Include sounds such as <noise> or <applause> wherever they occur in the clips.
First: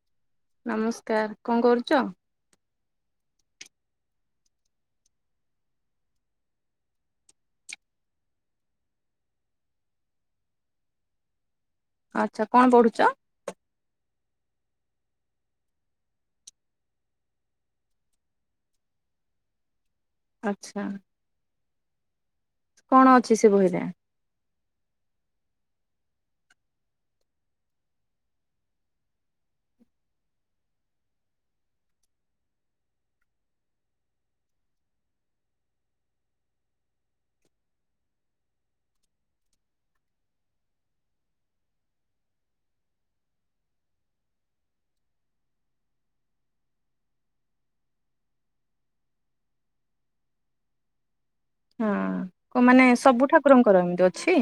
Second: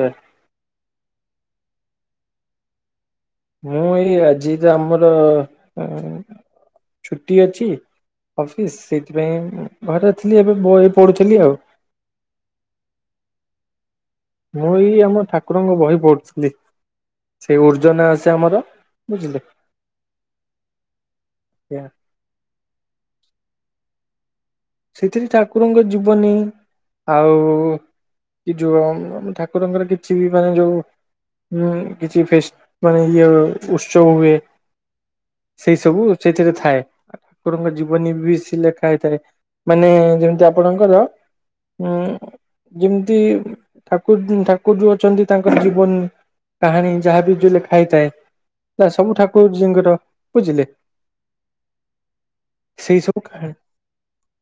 ପା ନମସ୍କାର କଣ କରୁଛ? ମୁଁ ଏଇ ଆଜି ଟା ଆମର ଛୁଟି ଅଛି। ଅଫିସ୍ ସେଇଥିପାଇଁ ଘରେଥିଲି ଏବେ ଏ ପଢୁଥିଲି ଆଉ। ଆଚ୍ଛା କଣ ପଢୁଛ? ମୁଁ ଏଇ ଆମ ଠାକୁରଙ୍କ ବହି ପଢୁଥିଲି। ସେଇ ଉର୍ଜନା ଆସେ ଆମର ବୁଝିଲେ। ଆଚ୍ଛା। ଆଜ୍ଞା। କଣ ଅଛି ସେ ବହିରେ? ସେଥିରେ ଠାକୁରଙ୍କ ଜୀବନୀ, ଆଉ କି ଯୋଉ ଆମ ଠାକୁରଙ୍କର କିଛି ବି ମାନେ ଯୋଉ ହୁଁ କିଛି ଫେସ୍ ମାନେ ଇଏ ଉତ୍ସବ ହୁଏ। ସେଇ ସବୁ ସେଇଥିରେ ଥାଏ, ଠାକୁରଙ୍କ ଜୀବନୀ ବେଶି ଲେଖା ହେଇଥାଏ। ମାନେ ଯେମିତି ଆପଣଙ୍କର ଉଁ ଯେମିତି ଠାକୁର ଦୀନ ଠାକୁର ଯୋଉ ଅଛନ୍ତି ତାଙ୍କର ଜୀବନ କାହାଣୀ ଯାହାବି ଯୋଉ ଲେଖା ହେଇଥାଏ। ନା ସବୁ ଠାକୁରଜୀଙ୍କର ବୁଝିଲେ? ହଁ, କ ମାନେ ସେଇ ସବୁ କାହାଣୀ ଠାକୁରଙ୍କର ଏମିତି ଅଛି?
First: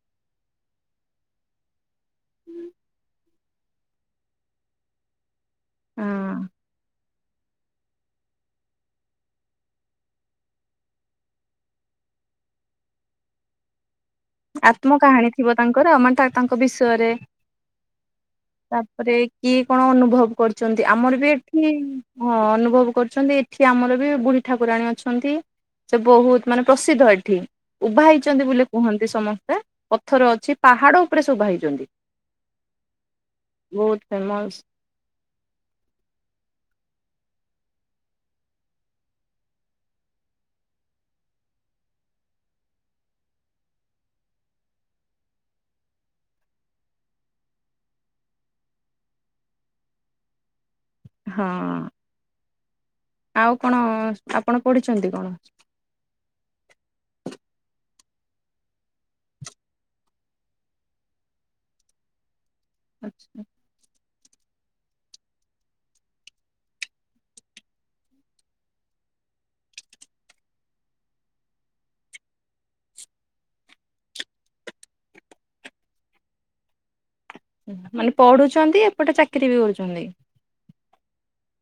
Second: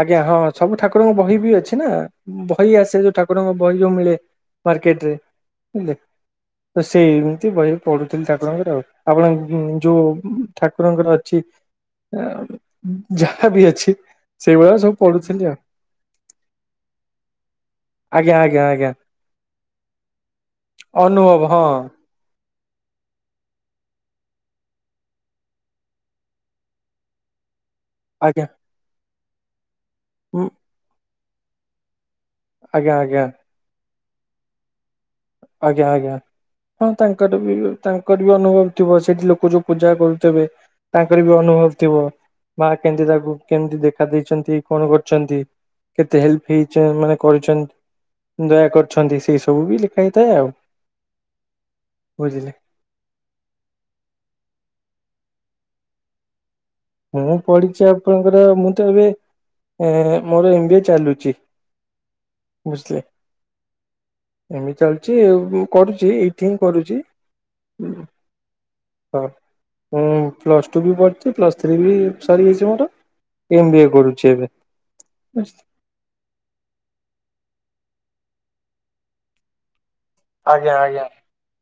ଆଜ୍ଞା, ହଁ ସବୁ ଠାକୁରଙ୍କ ବହି ବି ଅଛି ନା, ବହି ଆସେ ଯୋଉ ଠାକୁରଙ୍କ ବହି ଯୋଉ ମିଳେ। ମାର୍କେଟ ରେ, ହଁ ତ ସେଇ ଏମିତି ବହି ପଢୁଥିଲି ଠାକୁରଙ୍କର ଆପଣ ଯୋଉ ଠାକୁରଙ୍କର ଅଛି ଯାହା ବି ଅଛି ସେଇଭଳିଆ ସବୁ ଆତ୍ମ କାହାଣୀ ପଢୁଥିଲି ଆଉ ଥିବ ତାଙ୍କର, ମାନେ ତା ତାଙ୍କ ବିଷୟରେ ଆଜ୍ଞ, ଆଜ୍ଞା। ଆଜ୍ଞା ତାପରେ କିଏ କଣ ଅନୁଭବ କରୁଛନ୍ତି, ଆମର ବି ଅନୁଭବ ହଁ ଏଠି ହଁ ଅନୁଭବ କରୁଛନ୍ତି, ଏଠି ଆମର ବି ବୁଢ଼ୀ ଠାକୁରାଣୀ ଅଛନ୍ତି। ସେ ବହୁତ ମାନେ ପ୍ରସିଦ୍ଧ ଏଠି। ଉଭା ଆଜ୍ଞା ହେଇଛନ୍ତି ବୋଲି କୁହନ୍ତି ସମସ୍ତେ, ପଥର ଅଛି ପାହାଡ ଉପରେ ଶୋଭା ହେଇଛନ୍ତି। ଆଜ୍ଞା, ଆଜ୍ଞା। ବହୁତ ଫେମସ୍ ଆଜ୍ଞା, ଆଜ୍ଞା। ହଁ ତାଙ୍କର ବି ତାଙ୍କର ବି ଅନୁଭବ ଥିବ, ସେଇଠି ଲୋକ ଯୋଉ ପୂଜା କରୁଥିବେ। ତାଙ୍କର ବି ଅନୁଭବ ଥିବ, ମା କେମିତି ତାକୁ କେମିତି ଦେଖା ଦେଇଛନ୍ତି କଣ କରିଛନ୍ତି। କେତେ ହେଲ୍ପ ହେଇ ଚ ମାନେ କରିଚନ୍ ଦୟା କରୁଛନ୍ତି ସେଇ ସବୁ ବି ହେଇଥାଏ ଆଉ। ହଁ। ବୁଝିଲେ? ଆଉ କଣ ଆପଣ ପଢିଛନ୍ତି କଣ? ମୁଁ ପଢିଛି ଆପଣଙ୍କର, ମୁଁ ତ ଏବେ ଏ ମୋର ଏମ ବି ଏ ଚାଲୁଛି, ବୁଝିଲେ? ଆଚ୍ଛା ଏମିତି ଚାଲିଛି କରୁଛି, ଏଇଠି ହିଁ କରୁଛି। ହଁ, ହୁଁ ପ୍ଲସ୍ ଟୁ ବି ପଢୁଛି, ପ୍ଲସ୍ ଥ୍ରୀବି ସରିଯାଇଛି ମୋର, ଏମ୍ ବିଏ କରୁଛି ଏବେ। ମାନେ ପଢୁଛନ୍ତି, ଏପଟେ ଚାକିରି ବି କରୁଛନ୍ତି। ଆଜ୍ଞା ଆଜ୍ଞା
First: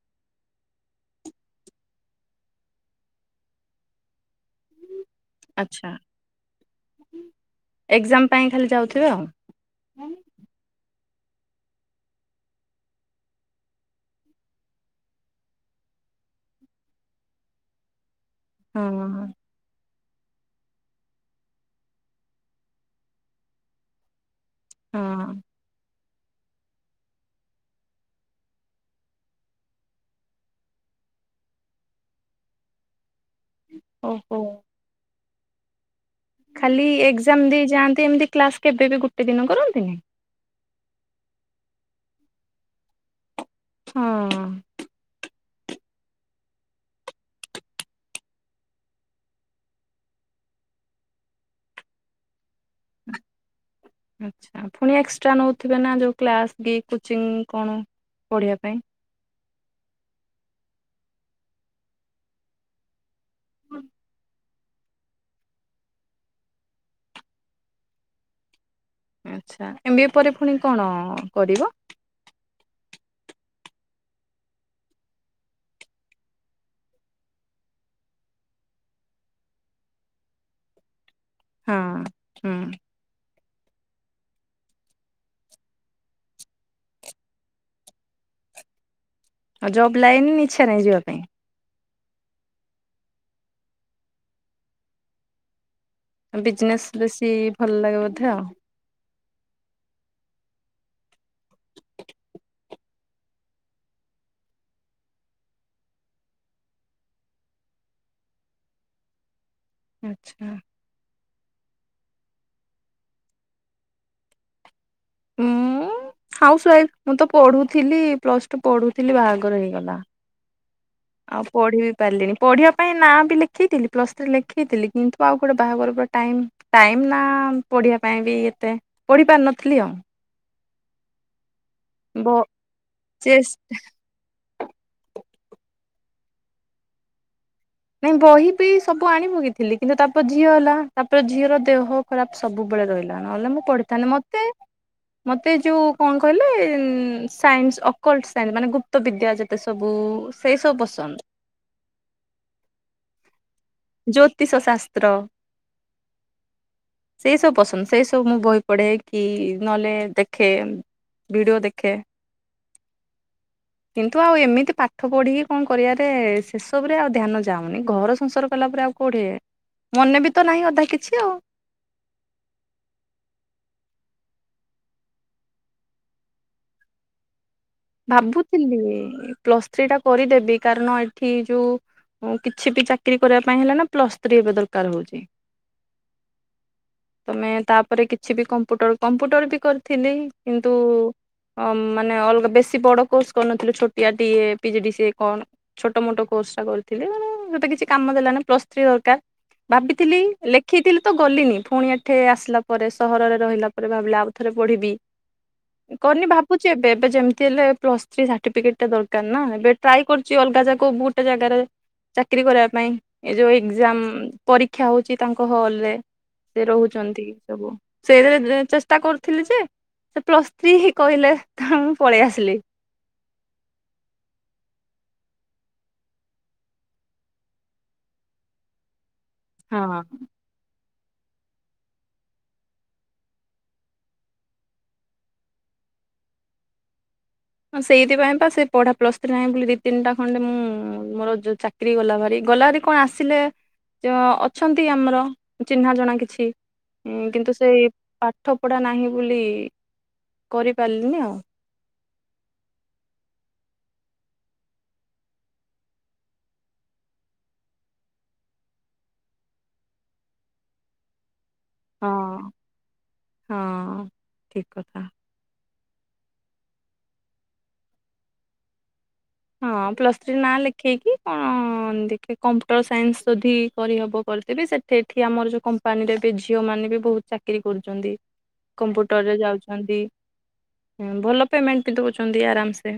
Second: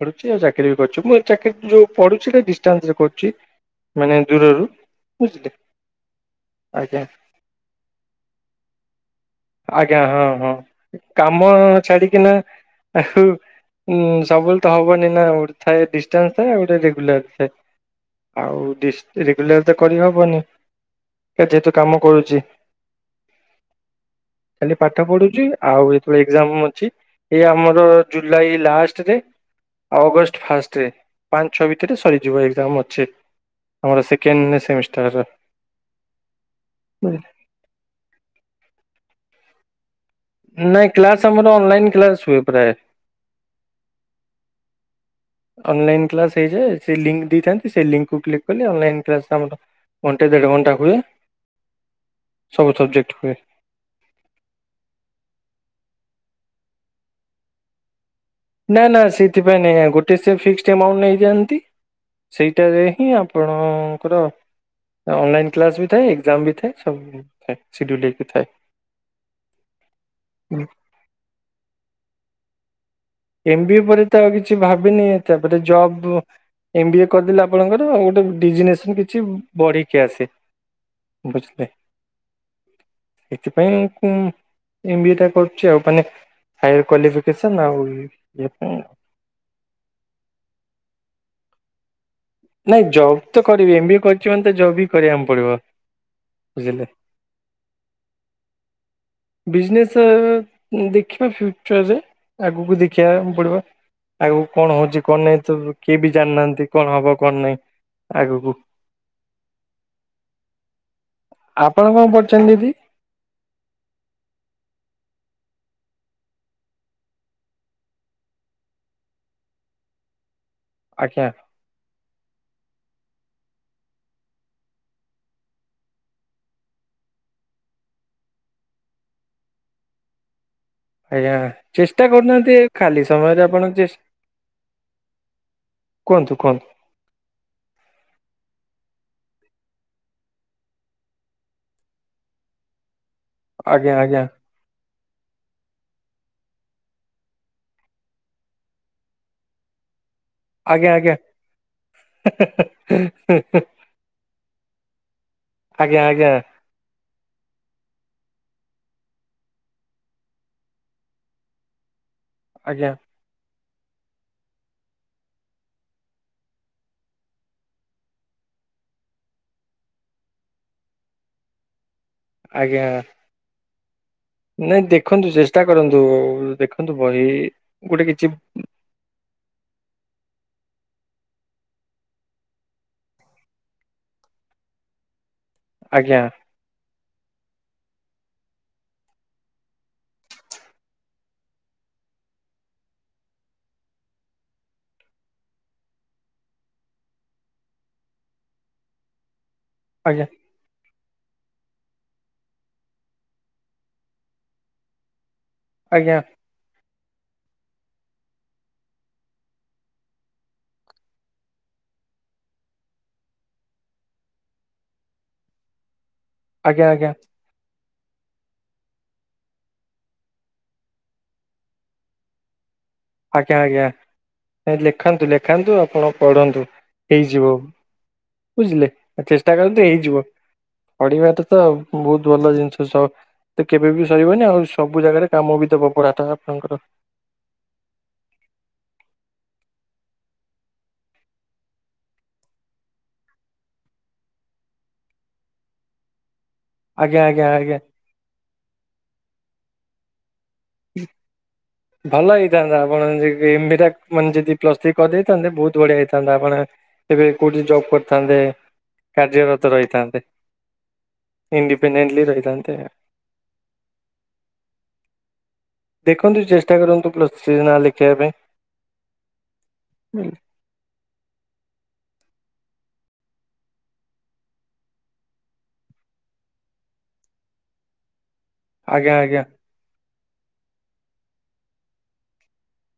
ପଢ଼ୁଚି ଆଉ ଚାକିରି ବି କରୁଛି, ମୁଁ ଏ ଚାକିର ଯୋଉ ପଢ଼ୁଚି ହେଟା ଡିଷ୍ଟାନ୍ସ ରେ କରୁଛି। ମାନେ ଦୂରରୁ। ବୁଝିଲେ ଆଚ୍ଛା, ଆଜ୍ଞା ଏକ୍ଜାମ ପାଇଁ ଖାଲି ଯାଉଥିବେ ଆଉ। ଆଜ୍ଞା ହଁ ହଁ, କାମ ଛାଡିକିନା ଆଉ ଉଁ ସବୁବେଳେ ତ ହବନି ନା ଗୋଟେ ଥାଏ ଡିଷ୍ଟାନ୍ସ ଥାଏ ଗୋଟେ ରେଗୁଲାର ଥାଏ। ଆଉ ହଁ ଡ଼ିସ୍ ରେଗୁଲାର ତ କରିହବନି, ଯେହେତୁ କାମ କରୁଛି। ଖାଲି ପାଠ ହଁ ପଢୁଚି ଆଉ ଯେତେବେଳେ ଏକ୍ଜାମ ଅଛି ଏ ଆମର ଜୁଲାଇ ଲାଷ୍ଟରେ ଆଉ ଅଗଷ୍ଟ ଫାଷ୍ଟରେ ପାଞ୍ଚ ଛଅ ଭିତରେ ସରିଯିବ ଏକ୍ଜାମ ଅଛି। ଆମର ଓହୋ। Second semester. ଖାଲି ଏକ୍ଜାମ ଦେଇ ଯାଆନ୍ତି ଏମିତି କ୍ଲାସ କେବେ ବି ଗୋଟେ ଦିନ କରନ୍ତିନି? ନାହିଁ କ୍ଲାସ୍ ଆମର ଅନଲାଇନ୍ କ୍ଲାସ୍ ହୁଏ ପ୍ରାୟ। ହଁ। ଅନଲାଇନ୍ କ୍ଲାସ ହେଇଯାଏ ସେ ଲିଙ୍କ୍ ଦେଇଥାନ୍ତି ସେ ଲିଙ୍କ୍ କୁ କ୍ଳିକ୍ କଲେ ଅନଲାଇ କ୍ଲାସ ଆମର ଘଣ୍ଟେ ଦେଢଘଣ୍ଟା ହୁଏ ସବୁ ସବଜେକ୍ଟ ହୁଏ। ଆଚ୍ଛା ଫୁଣି ଏକ୍ସଟ୍ରା ନେଉଥିବେ ନା ଯେଉଁ କ୍ଲାସ୍ କି କୋଚିଂ କଣ। ପଢିବା ପାଇଁ ନା ନା ସେଥିପାଇଁ ନାଇଁ ଆ ଗୋଟେ ସେ ଫିକ୍ସଡ୍ ଏମାଉଣ୍ଟ ନେଇଯାଆନ୍ତି ସେଇଟାରେ ହିଁ ଆପ୍ ପଣଙ୍କର ଅନଲାଇନ୍ କ୍ଲାସ ବି ଥାଏ ଏକ୍ଜାମ ବି ଥାଏ ସବୁ ଥାଏ ସିଡୁଲ ଟାଇପ୍ ର ଥାଏ। ଆଚ୍ଛା ଏମ୍ ବି ଏ ପରେ ଫୁଣି କଣ କରିବ? ଏମ ବି ପରେ ତ ଆଉ କିଛି ଭାବିନି ତାପରେ ଜବ୍ ଏମ୍ ବି ଏ କରିଦେଲେ ଆପଣଙ୍କର ଗୋଟେ ଡିଜିନେସନ କିଛି ବଢିକି ଆସେ। ବୁଝଲେ? ହଁ ହୁଁ ଏଥିପାଇଁ କୁଁ ଏମ ବି ଏ ଟା କରୁଚି ଆଉ ମାନେ ହାୟର କ୍ଵାଲିଫିକେସନ୍ ଆଉ ଜବ୍ ପାଇଁ ଆଉ। ଆ ଜବ୍ ଲାଇନ ଇଚ୍ଛା ନାଇଁ ଯିବାପାଇଁ? ନାଇଁ ଜବ୍ ତ କରିବି ଏମ୍ ବିଏ କରିଚି ମାନେ ତ ଜବ୍ ବିି କରିଆମ୍ ପଡିବ। ଆଁ ବୁଝିଲେ ବିଜନେସ୍ ବେଶୀ ଭଲଲାଗେ ବୋଧେ ଆଉ। ବିଜନେସ୍ ଆ-ଦେଖିବା ଫ୍ୟୁଚରରେ ଆଗୁକୁ ଦେଖିବା ପାଇଁ ପଡିବ। ଆଗୁକୁ କଣ ହଉଚି କଣ ନାଇଁ ତ କିଏ ବି ଜାଣିନାହାନ୍ତି କଣ ହବ କଣ ନାଇଁ। ଆଗୁକୁ। ଆଚ୍ଛା। ଆପଣ କଣ କରୁଚନ୍ତି ଦିଦି? ମୁଁ ହାଉସ୍ ୱାଇଫ୍। ମୁଁ ତ ପଢୁଥିଲି ପ୍ଲସଟୁ ପଢୁଥିଲି ବାହାଘର ହେଇଗଲା। ଆଜ୍ଞା। ପଢିବି ପାରିଲିନି ପଢିବା ପାଇଁ ନାଁ ବି ଲେଖେଇଥିଲି ପ୍ଲସ୍ ଥ୍ରୀ ଲେଖେଇଥିଲି କିନ୍ତୁ ଆଉ ଗୋଟେ ବାହାଘର ପରେ ଟାଇମ୍ ଟାଇମ୍ ନା ପଢିବା ପାଇଁ ବି ଏତେ ପଢି ପାରିନଥିଲି ଆଉ। ଆଜ୍ଞା ଚେଷ୍ଟା ବ କରୁନାହାନ୍ତି ଖାଲି ସମୟରେ ଚେସ୍ ଆପଣ ଚେଷ୍ କୁହନ୍ତୁ କୁହନ୍ତୁ? ନାଇଁ ବହି ବି ସବୁ ଆଣିପକେଇଥିଲି କିନ୍ତୁ ତାପରେ ଝିଅ ହେଲା ତାପରେ ଝିଅର ଦେହ ଖରାପ ସବୁବେଳେ ରହିଲା। ତା ନହେଲେ ମୁଁ ଆଜ୍ଞା ପଢିଥାନ୍ତି ଆଜ୍ଞା ମତେ ମତେ ଯୋଉ କଣ କହିଲେ ସାଇନ୍ସ ଅକଲଟ ସାଇନ୍ସ ମାନେ ଗୁପ୍ତ ବିଦ୍ୟା ଯେତେ ସବୁ ସେଇ ସବୁ ଆଜ୍ଞା ଆଜ୍ଞା ପସନ୍ଦ ହେଁ ହେଁ ହେଁ ହେଁ ହେଁ। ଜ୍ୟୋତିଷ ଶାସ୍ତ୍ର ଆଜ୍ଞା ଆଜ୍ଞା। ସେଇସବୁ ପସନ୍ଦ ସେଇସବୁ ମୁଁ ବହି ପଢେ କି ନହେଲେ ଦେଖେ। ଭିଡୁଓ ଦେଖେ। ଆଜ୍ଞା। <inaudible> କିନ୍ତୁ ଆଉ ଏମିତି ପାଠ ପଢିକି କଣ କରିଆରେ ସେସବୁ ରେ ଆଉ ଧ୍ୟାନ ଯାଉନି ଘର ସଂସାର କଲା ପରେ ଆଉ କୋଉଠେ ମନେ ବି ତ ନାହିଁ ଅଧା କିଛି ଆଉ। ଆଜ୍ଞା। ନାଇଁ ଦେଖନ୍ତୁ ଚେଷ୍ଟା କରନ୍ତୁ ଦେଖନ୍ତୁ ବହି ଗୋଟେ କିଛି ଭାବୁଥିଲି ପ୍ଲସ୍ ଥ୍ରୀ ଟା କରିଦେବି କାରଣ ଏଠି ଯୋଉ ଉଁ କିଛି ବି ଚାକିରି କରିବା ପାଇଁ ହେଲେ ନା ପ୍ଲସ୍ ଥ୍ରୀ ଏବେ ଦରକାର ହଉଚି। ଆଜ୍ଞା। ତମେ ତାପରେ କିଛିବି କମ୍ପୁଟର କମ୍ପୁଟର ବି କରିଥିଲି କିନ୍ତୁ ଅ ମାନେ ଅଲଗା ବେଶୀ ବଡ କୋର୍ସ କରିନଥିଲୁ ଛୋଟିଆ ଟିଏ ପିଜିଡିସିଏ କଣ ଛୋଟ ମୋଟ କୋର୍ସ ଟା କରିଥିଲି ଯୋଉଟା କିଛି କାମ ଦେଲାନି ପ୍ଲସ୍ ଥ୍ରୀ ଦରକାର। ଭାବିଥିଲି ଆଜ୍ଞା ଲେ ଖିଥିଲି ତ ଗଲିନି ପୁଣି ଏଠେ ଆସିଲା ପରେ ସହରରେ ରହିଲା ପରେ ଭାବିଲ ଆଉ ଥରେ ପଢ଼ିବି। ଆଜ୍ଞା କନି ଭାବୁଚି ଏବେ ଏବେ ଯେମତି ତି ହେଲେ ପ୍ଲସ ଥ୍ରୀ ସାଠିପିକେଟା ଦରକାର ନା ଏବେ ଟ୍ରାଏ କରଛି ଅଲଗା ଜାଗ ଗୋଟେ ଜାଗାରେ। ଚାକିରୀ କରିବା ପାଇଁ ଏ ଯୋଉ ଏକ୍ଜାମ ପରୀକ୍ଷା ହୋଉଚି ତାଙ୍କ ହଲରେ ସେ ଆଜ୍ଞା ଆଜ୍ଞା ରୋହୁଛନ୍ତି। ସବୁ ସେହେ ଚେଷ୍ଟା କରୁଥିଲି ଯେ ସେ ପ୍ଲସ୍ ଥ୍ରୀ ହି କହିଲେ ତା ମୁ ପଳେଇ ଆସିଲି। ଆଜ୍ଞା ଆଜ୍ଞା ଏ ଲେଖାନ୍ତୁ ଲେଖାନ୍ତୁ ଆପଣ ପଢ଼ନ୍ତୁ ହେଇଯିବ। ବୁଝିଲେ ଏ ଚେଷ୍ଟା କରନ୍ତୁ ହେଇଯିବ। ହଁ। ପଢ଼ିବା ଟା ତ ବୋହୁତ ଭଲ ଜିନିଷ ସ ତ କେବେ ବି ସରିବନି ଆଉ ସବୁ ଜାଗାରେ କାମ ବି ଦବ ପଢ଼ାଟା ଆପଣଙ୍କର। ହଁ ସେଇଥିପାଇଁ ବା ସେ ପଢ଼ା ପ୍ଲ ଥ୍ରୀ ନାହିଁ ବୋଲି ଦି ତିନିଟା ଖଣ୍ଡେ ମୁଁ ମୋର ଯୋଉ ଚା କିରି ଗଲା ଭାରି ଗଲା ହେରି କଣ ଆସିଲେ ଅଛନ୍ତି ଆମର ଚିହ୍ନା ଜଣା କିଛି। ଆଜ୍ଞା ଉଁ ଆଜ୍ଞା କିନ୍ତୁ ଆଜ୍ଞା ସେଇ ପାଠ ପଢ଼ା ନାହିଁ ବୋଲି କରିପାରିଲିନି ଆଉ। <inaudible> ଭଲ ହେଇଥାନ୍ତା ଆପଣ ଏମିତିକି ଏମ ବି ଟା ମାନେ ଯଦି ପ୍ଲସ ଥ୍ରୀ କରିଦେଇଥାନ୍ତେ ବୋହୁତ ବଢ଼ିଆ ହେଇଥାନ୍ତା ଆପଣ ଏବେ କୋଉଠି ଜବ କରିଥାନ୍ତେ କାର୍ଯ୍ୟରତ ରହିଥାନ୍ତେ। ଇଣ୍ଡିପେଣ୍ଡେଟଲି ହଁ। ରହିଥାନ୍ତେ। ହଁ ଠିକ କଥା। ଦେଖନ୍ତୁ ଚେଷ୍ଟା କରନ୍ତୁ ପ୍ଲସ ଥ୍ରୀ ରେ ନାଁ ଲେଖେଇବା ପାଇଁ। ହଁ ପ୍ଲସ୍ ଥ୍ରୀ ବୁଝିଲେ ନାଁ ଲେଖେଇକି କଣ କନ ଦେଖୀ କମ୍ପ୍ୟୁଟର ସାଇନ୍ସ ଯଦି କରିହବ କରିଦେବି ସେ ଏଠି ଆମର ଯୋଉ କମ୍ପାନୀରେ ବି ଝିଅ ମାନେ ବି ବୋହୁ ଚାକିରୀ କରୁଛନ୍ତି। ଆଜ୍ଞା କମ୍ପୁଟରରେ ଆଜ୍ଞା ଯାଉଛନ୍ତି ଭଲ ପେମେଣ୍ଟ ବି ଦଉଚନ୍ତି ଆରାମ ସେ।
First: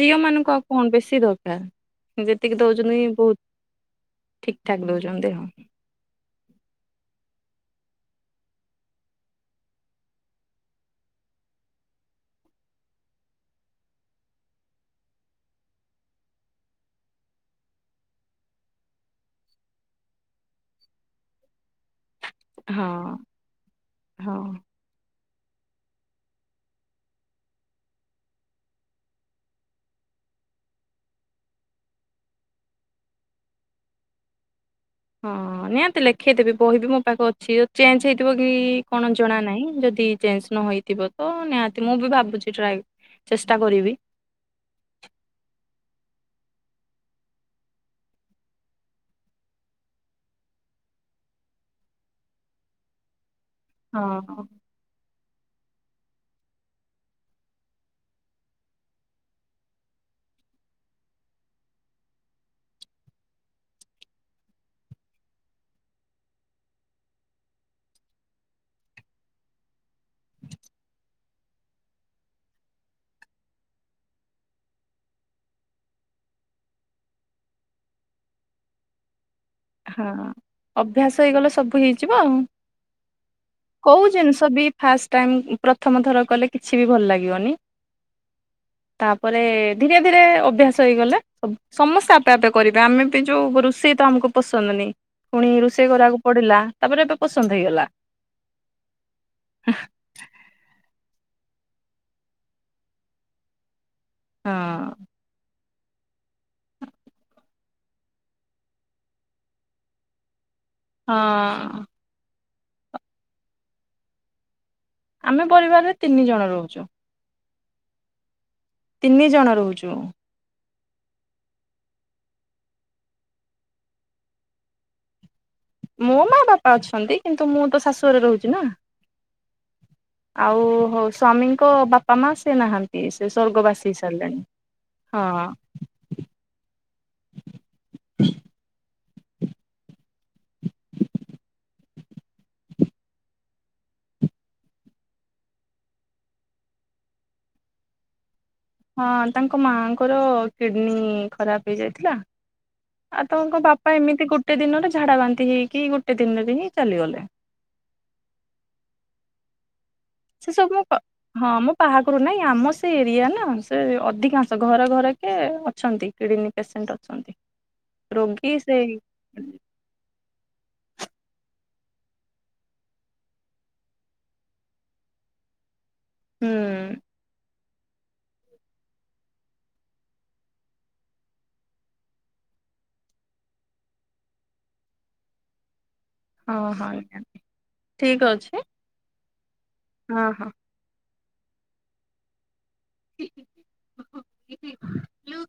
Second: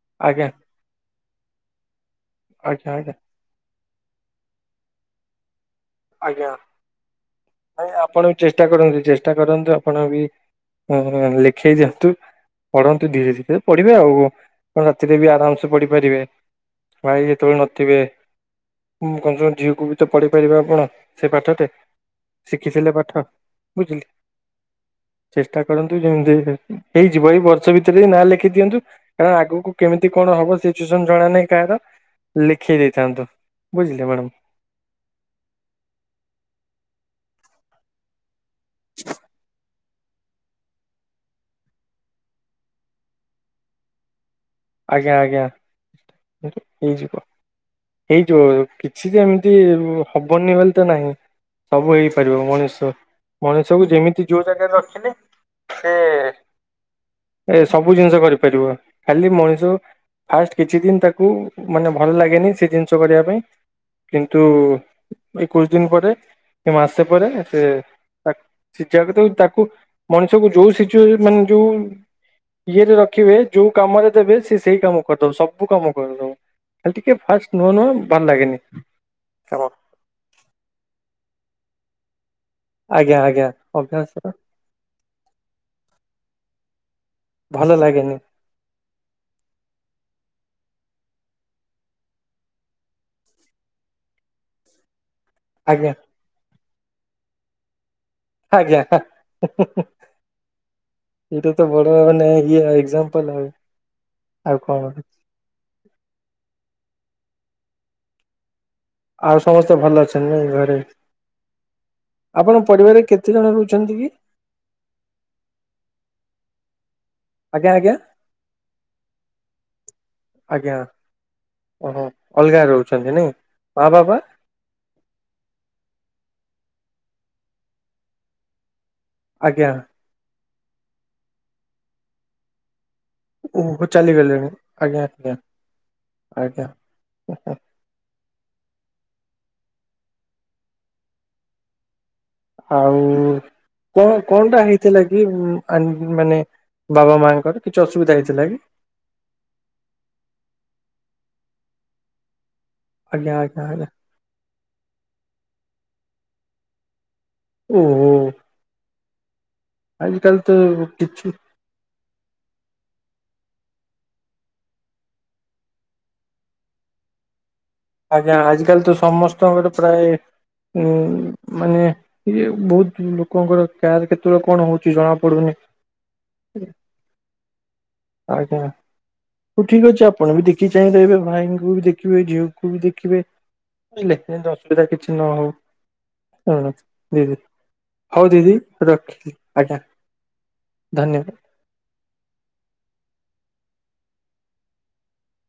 ଝିଅ ଆଜ୍ଞା ମାନଙ୍କୁ ଆଉ କଣ ବେଶୀ ଦରକାର ଯେତିକି ଆଜ୍ଞା ଦଉଛନ୍ତି ଆଜ୍ଞା ବହୁତ। ଠିକ ଠାକ ଦୋଉଚନ୍ତି। ଆଜ୍ଞା ନାଇଁ ଆପଣ ବି ଚେଷ୍ଟା କରନ୍ତୁ ଚେଷ୍ଟା କରନ୍ତୁ ଆପଣ ବି <unintelligible> ଲେଖେଇ ଦିଅନ୍ତୁ। ପଢ଼ନ୍ତୁ ଧୀରେ ଧୀରେ ପଢ଼ିବେ ଆଉ ପଣ ରାତିରେ ବି ଆରାମ ସେ ପଢ଼ିପାରିବେ। ଭାଇ ଯେତେବେଳେ ନଥିବେ ଉଁ କ ତମ ଝିଅକୁ ବି ତ ପଢ଼େଇ ପାରିବେ ଆପଣ। ସେ ପାଠଟେ ଶିଖିଥିଲେ ହଁ ପାଠ ବୁଝିଲି। ହଁ। ଚେଷ୍ଟା କରନ୍ତୁ ଯେମିତି ହେ ହେଇଯିବ ଏଇ ବର୍ଷ ଭିତରେ ନାଁ ଲେଖେ ଦିଅନ୍ତୁ। କାରଣ ଆଗକୁ କେମିତି କଣ ହବ ସିଚୁସନ ଜଣା ନାହିଁ କାହାର। ଲେଖେଇ ଦେଇଥାନ୍ତୁ ବୁଝିଲେ ମ୍ୟାଡ଼ାମ। ହଁ ନିହାତି ଲେଖେଇ ଦେବି ବହି ବିି ମୋ ପାଖ ଅଛି ଯଦି ଚେଞ୍ଜ ହେ ଥିବ କି କଣ ଜଣା ନାହିଁ ଯଦି ଚେଞ୍ଜ ନ ହେଇଥିବ ତ ନିହାତି ମୁଁ ବି ଭାବୁଛି ଟ୍ରାଏ ଚେଷ୍ଟା କରିବି। ଆଜ୍ଞା ଆଜ୍ଞା ହେଇଯିବ। ହେଇଯିବ କିଛି ଯେମିତି ହବନି ବୋଲି ତ ନାହିଁ। ସବୁ ହେଇପାରିବ ମଣିଷ ମଣିଷକୁ ଯେମିତି ଯୋଉ ହଁ। ଜାଗାରେ ରଖିନେ ସେ ଏ ସବୁ ଜିନିଷ କରିପାରିବ ଖାଲି ମଣି ଯୋ ଫାଷ୍ଟ କିଛି ଦିନି ତାକୁ ମାନେ ଭଲ ଲାଗେନି ସେ ଜିନିଷ କରିବା ପାଇଁ। କିନ୍ତୁ ଏକୋଇଶ ଦିନ ପରେ କି ମାସେ ପରେ ସେ ତା ସିକିବା ତାକୁ ମଣିଷକୁ ଯୋଉ ସିଚୁ ମାନେ ଯୋଉ ଇଏରେ ରଖିବେ ଯୋଉ କାମରେ ଦେବେ ସେ ସେଇ କାମ କରିଦବ ସବୁ କାମ କରିଦବ ଖାଲି ଟିକେ ଫାଷ୍ଟ ନୁଆ ନୁଆ ଭଲ ଲାଗେନି। କାମ। ହଁ ଅଭ୍ୟାସ ହେଇଗଲା ସବୁ ହେଇଯିବ ଆଉ ଆଜ୍ଞା ଆଜ୍ଞା କୋଉ ଅଭ୍ୟାସ ଜିନିଷ ବି ଫାଷ୍ଟ ଟାଇମ୍ ପ୍ରଥମ ଥର କଲେ କିଛି ବି ଭଲ ଲାଗିବନି। ଭଲ ଲାଗେନି ତାପରେ ଧୀରେ ଧୀରେ ଅଭ୍ୟାସ ହେଇଗଲେ ସମସ୍ତେ ଆପେ ଆପେ କରିବେ ଆମେ ବି ଯୋଉ ରୋଷେଇ ତ ଆମକୁ ପସନ୍ଦନି ପୁଣି ରୋଷେଇ ଆଜ୍ଞା କରିବାକୁ ପଡିଲା ତାପରେ ଏବେ ପସନ୍ଦ ହେଇଗଲା। ଆଜ୍ଞା। ଏଇଟା ତ ବଡ ମାନେ ଇଏ ଏଗଯାମ୍ପଲୁ ଆ ହଁ ଆଉ କଣ। ଆଉ ସମସ୍ତେ ଭଲ ଅଛନ୍ତି ନାଇ ଘରେ? ହଁ। ଆପଣ ପରିବାରରେ କେତେ ଜଣ ରହୁଛନ୍ତି କି? ଆମେ ପରିବାରରେ ତିନି ଜଣ ରହୁଛୁ। ଆଜ୍ଞା ଆଜ୍ଞା। ତିନି ଜଣ ରହୁଛୁ। ଆଜ୍ଞା ଓହୋ ଅଲଗା ରହୁଛନ୍ତି ନାଇ, ମା ବାବା? ମୋ ମା ବାପା ଅଛନ୍ତି କିନ୍ତୁ ମୁଁ ତ ଶାଶୁ ଘରେ ରହୁଛି ନା। ଆଜ୍ଞା। ଆଉ ହଉ ସ୍ୱାମୀଙ୍କ ବାପା ମା ସେ ନାହା ଏଇ ସେ ସ୍ଵର୍ଗ ଓହୋ ବାସି ହେଇ ସାରିଲେଣି ଚାଲିଗଲେଣି ଆଜ୍ଞା ଆଜ୍ଞା ହଁ। ଆଜ୍ଞା ହଁ ହଁ। ଆଉ କଣ କଣ ଟା ହେଇଥିଲା କି ମାନେ ବାବା ମାଙ୍କର କିଛି ଅସୁବିଧା ହେଇଥିଲା କି? ହଁ ତାଙ୍କ ମାଆଙ୍କର କିଡ଼ନୀ ଖରାପ ହେଇଯାଇଥିଲା। ଆଉ ଆଜ୍ଞା ତାଙ୍କ ଆଜ୍ଞା ଆଜ୍ଞା ବାପା ଏମିତି ଗୋଟେ ଦିନରେ ଝାଡା ବାନ୍ତି ହେଇକି ଗୋଟେ ଦିନରେ ହିଁ ଚାଲିଗଲେ। ଉଁ। ଉଁ। ସେ ସବୁ କିଛି ହଁ ମୁଁ ବାହାଘରୁ ନାଇଁ ଆମ ସେ ଏରିଆ ନା ସେ ଅଧିକାଂଶ ଘରେ ଘରକ ଅଛନ୍ତି କିଡ଼ନୀ ପେସେଣ୍ଟ ଅ ଛନ୍ତି। ଆଜ୍ଞା ଆଜିକାଲି ତ ସମସ୍ତଙ୍କର ପ୍ରାୟ ମାନେ ଇ ବହୁତ ଲୋକଙ୍କର କାର କେତେବେଳେ କଣ ହଉଛି ଜଣା ପଡୁନି। ହୁଁ <unintelligible> ଆଜ୍ଞା ହଉ ଠିକ୍ ଅଛି ଆପଣ ବି ଦେଖିକି ଚାହିଁ ରହିବେ ଭାଇଙ୍କୁ ବି ଦେଖିବେ ଏଇ ଝିଅ ବି ଦେଖିବେ ଲେ ଯେତି ଅସୁବିଧା କିଛି ନ ହଉ। ହଁ ଦିଦି ଠିକ ହଉ ଦିଦି ଅଛି ରଖିଲି ଆଜ୍ଞା। ହଁ ହଁ। ଧନ୍ୟବାଦ। ହା ଲୋ